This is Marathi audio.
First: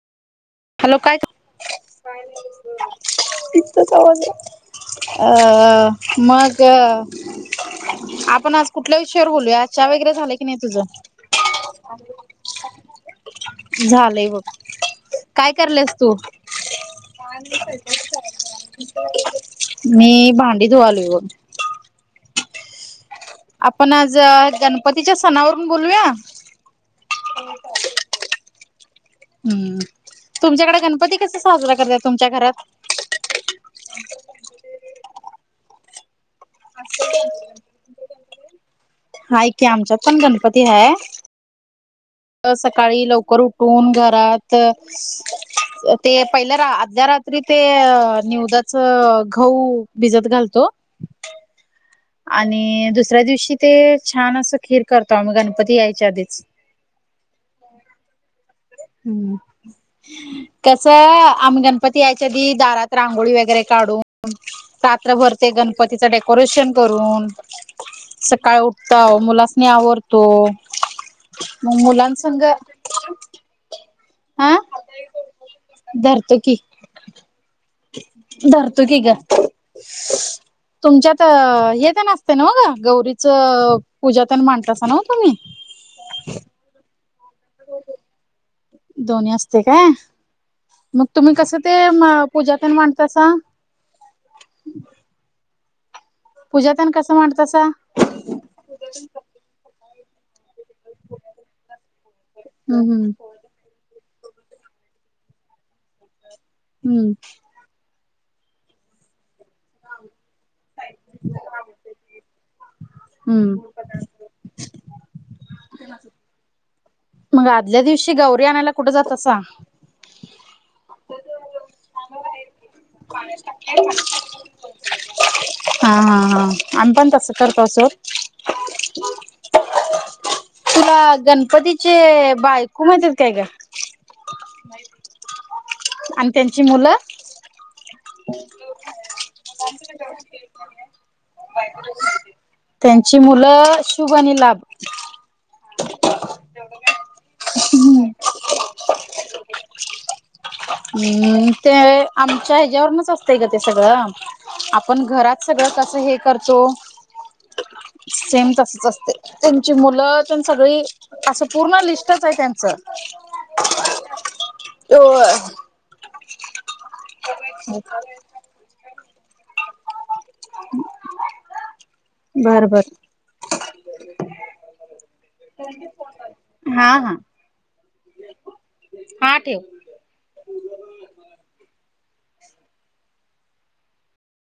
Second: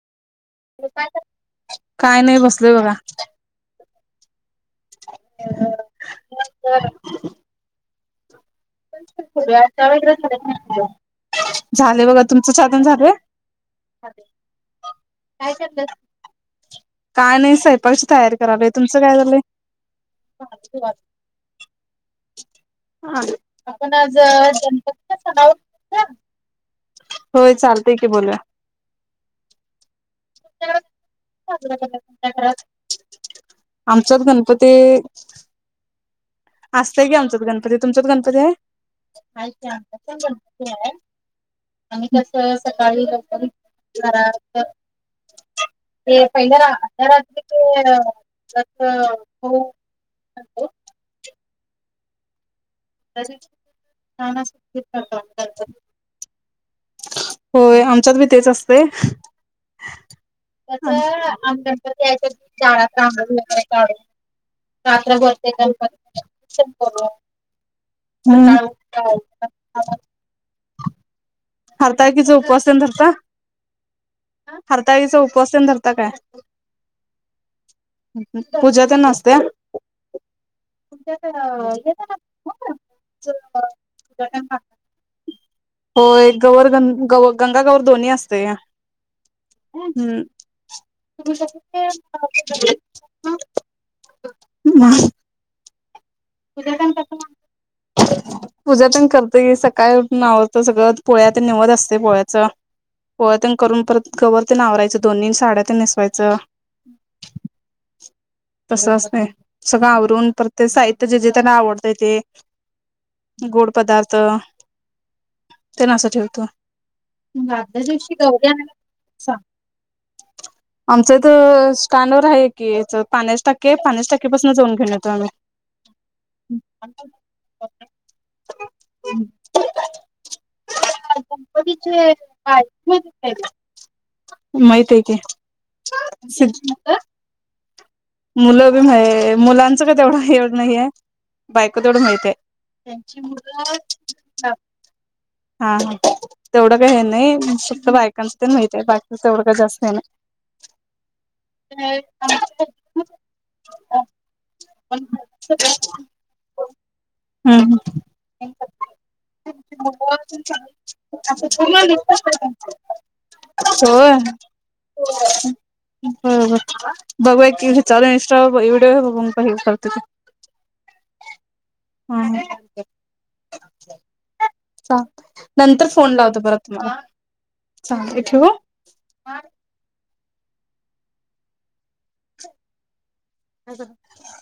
हॅलो काय. काय नाही बसलोय बघा अ मग आपण आज. कुठल्या विषयावर बोलूया [inaudible] वगैरे झाले की नाही तुझ. झाले बघा तुमचं चहा तेन झालंय झालंय बघ. काय करलेस तू. काय नाही स्वयंपाकची तयारी करालोय तुमचं काय झालंय मी भांडी [inaudible] बघ. [unintelligible] आपण आज गणपतीच्या सणावरून बोलूया. होय चालतेय की बोलया. हम्म तुमच्याकडे गणपती कसा साजरा करतात तुमच्या घरात. आमचा गणपती. असतय की आमच्यात गणपती तुमचात गणपती आहे. हाऐ की आमच्यात पण गणपती आहे. सकाळी लवकर उठून घरात. [inaudible] ते पहिल्या [inaudible] रात्री ते निवदाच हो. गहू भिजत घालतो आणि दुसऱ्या दिवशी ते छान असं खीर करतो आम्ही गणपती यायच्या आधीच. होय आमच्यात बी तेच असत. [inaudible] आम्ही गणपती यायच्याधी दारात रांगोळी वगैरे काढून. रात्र भरते गणपतीचं डेकोरेशन करून. सकाळ उठत मुलास नाही आवरतो. मग [inaudible] मुलांसंग उपवास धरता. हा हरताळीचं उपसवास धरता काय. पूजा धरतुकी तेन ग. असत्या तुमच्यात हे तर न असते ना ब ग गौरीच पूजा त्यां मांडत असताना तुम्ही. हो एक गवर ग ग गंगा गवर दोन्ही असते. दोन्ही असते का. हम्. पूजा तेन मांडतासा? [unintelligible] पूजा पण कसं मांडतासा. पूजा पण करतोय सकाळी उूटवून सगळं पोळ्या तर निवत असते पोळ्याच. हम् हम [unintelligible] हम्म..... तसं असते. सगळं आवरून प्रत्येक साहित्य जे जे त्यांना आवडतय ते. गोड हम्म पदार्थ [unintelligible] त्यां नां ठेवतो. मग, अरध्या आदल्या दिवशी गौरी आणायला कुठे जातासा? गौऱ्याां. आमचं तर.... स्टॅनवर आहे की, याच्यात. पाण्यास टाके, पाण्यास टाकेपासून जाऊन घेन येतो आम्ही. हा हा हा आम्ही पण तसं करतो सो. [unintelligible] तुला [unintelligible] गणपतीचे पाय बायको माहित आहेत काय ग? [unintelligible] माहित आहे की. आणि त्यांची मुलं? मुलं बी, मा मुलांचं का तेवढं एवढं नाहीये. बायक तेवढं माहित आहे. त्यांची मुलं, शुभ आणि लाभ. हा हा तेवढं का हे नाही, फक्त बायकांच माहित आहे, बाकीच तेवढं का जास्त हे नाही. हम्म ते आमच्या ह्याच्यावरूनच असतं ग ते सगळं. आपण घरात सगळं कस हे करतो. हम्म सेम तसच असते, तुमची मुलं सगळी अस पूर्ण लिस्टच आहे त्यांच. होय त [unintelligible] बरोबर बघू एक, चाल इंशटा [unintelligible] विडिओ बघुण पण काही करते ते. [inaudible] बर बर [inaudible] चांग नंतर फोन लावतो बरं हा तुम्हाला हा [inaudible] चालतय ठेवू. हा ठेव. [inaudible] [unintelligible]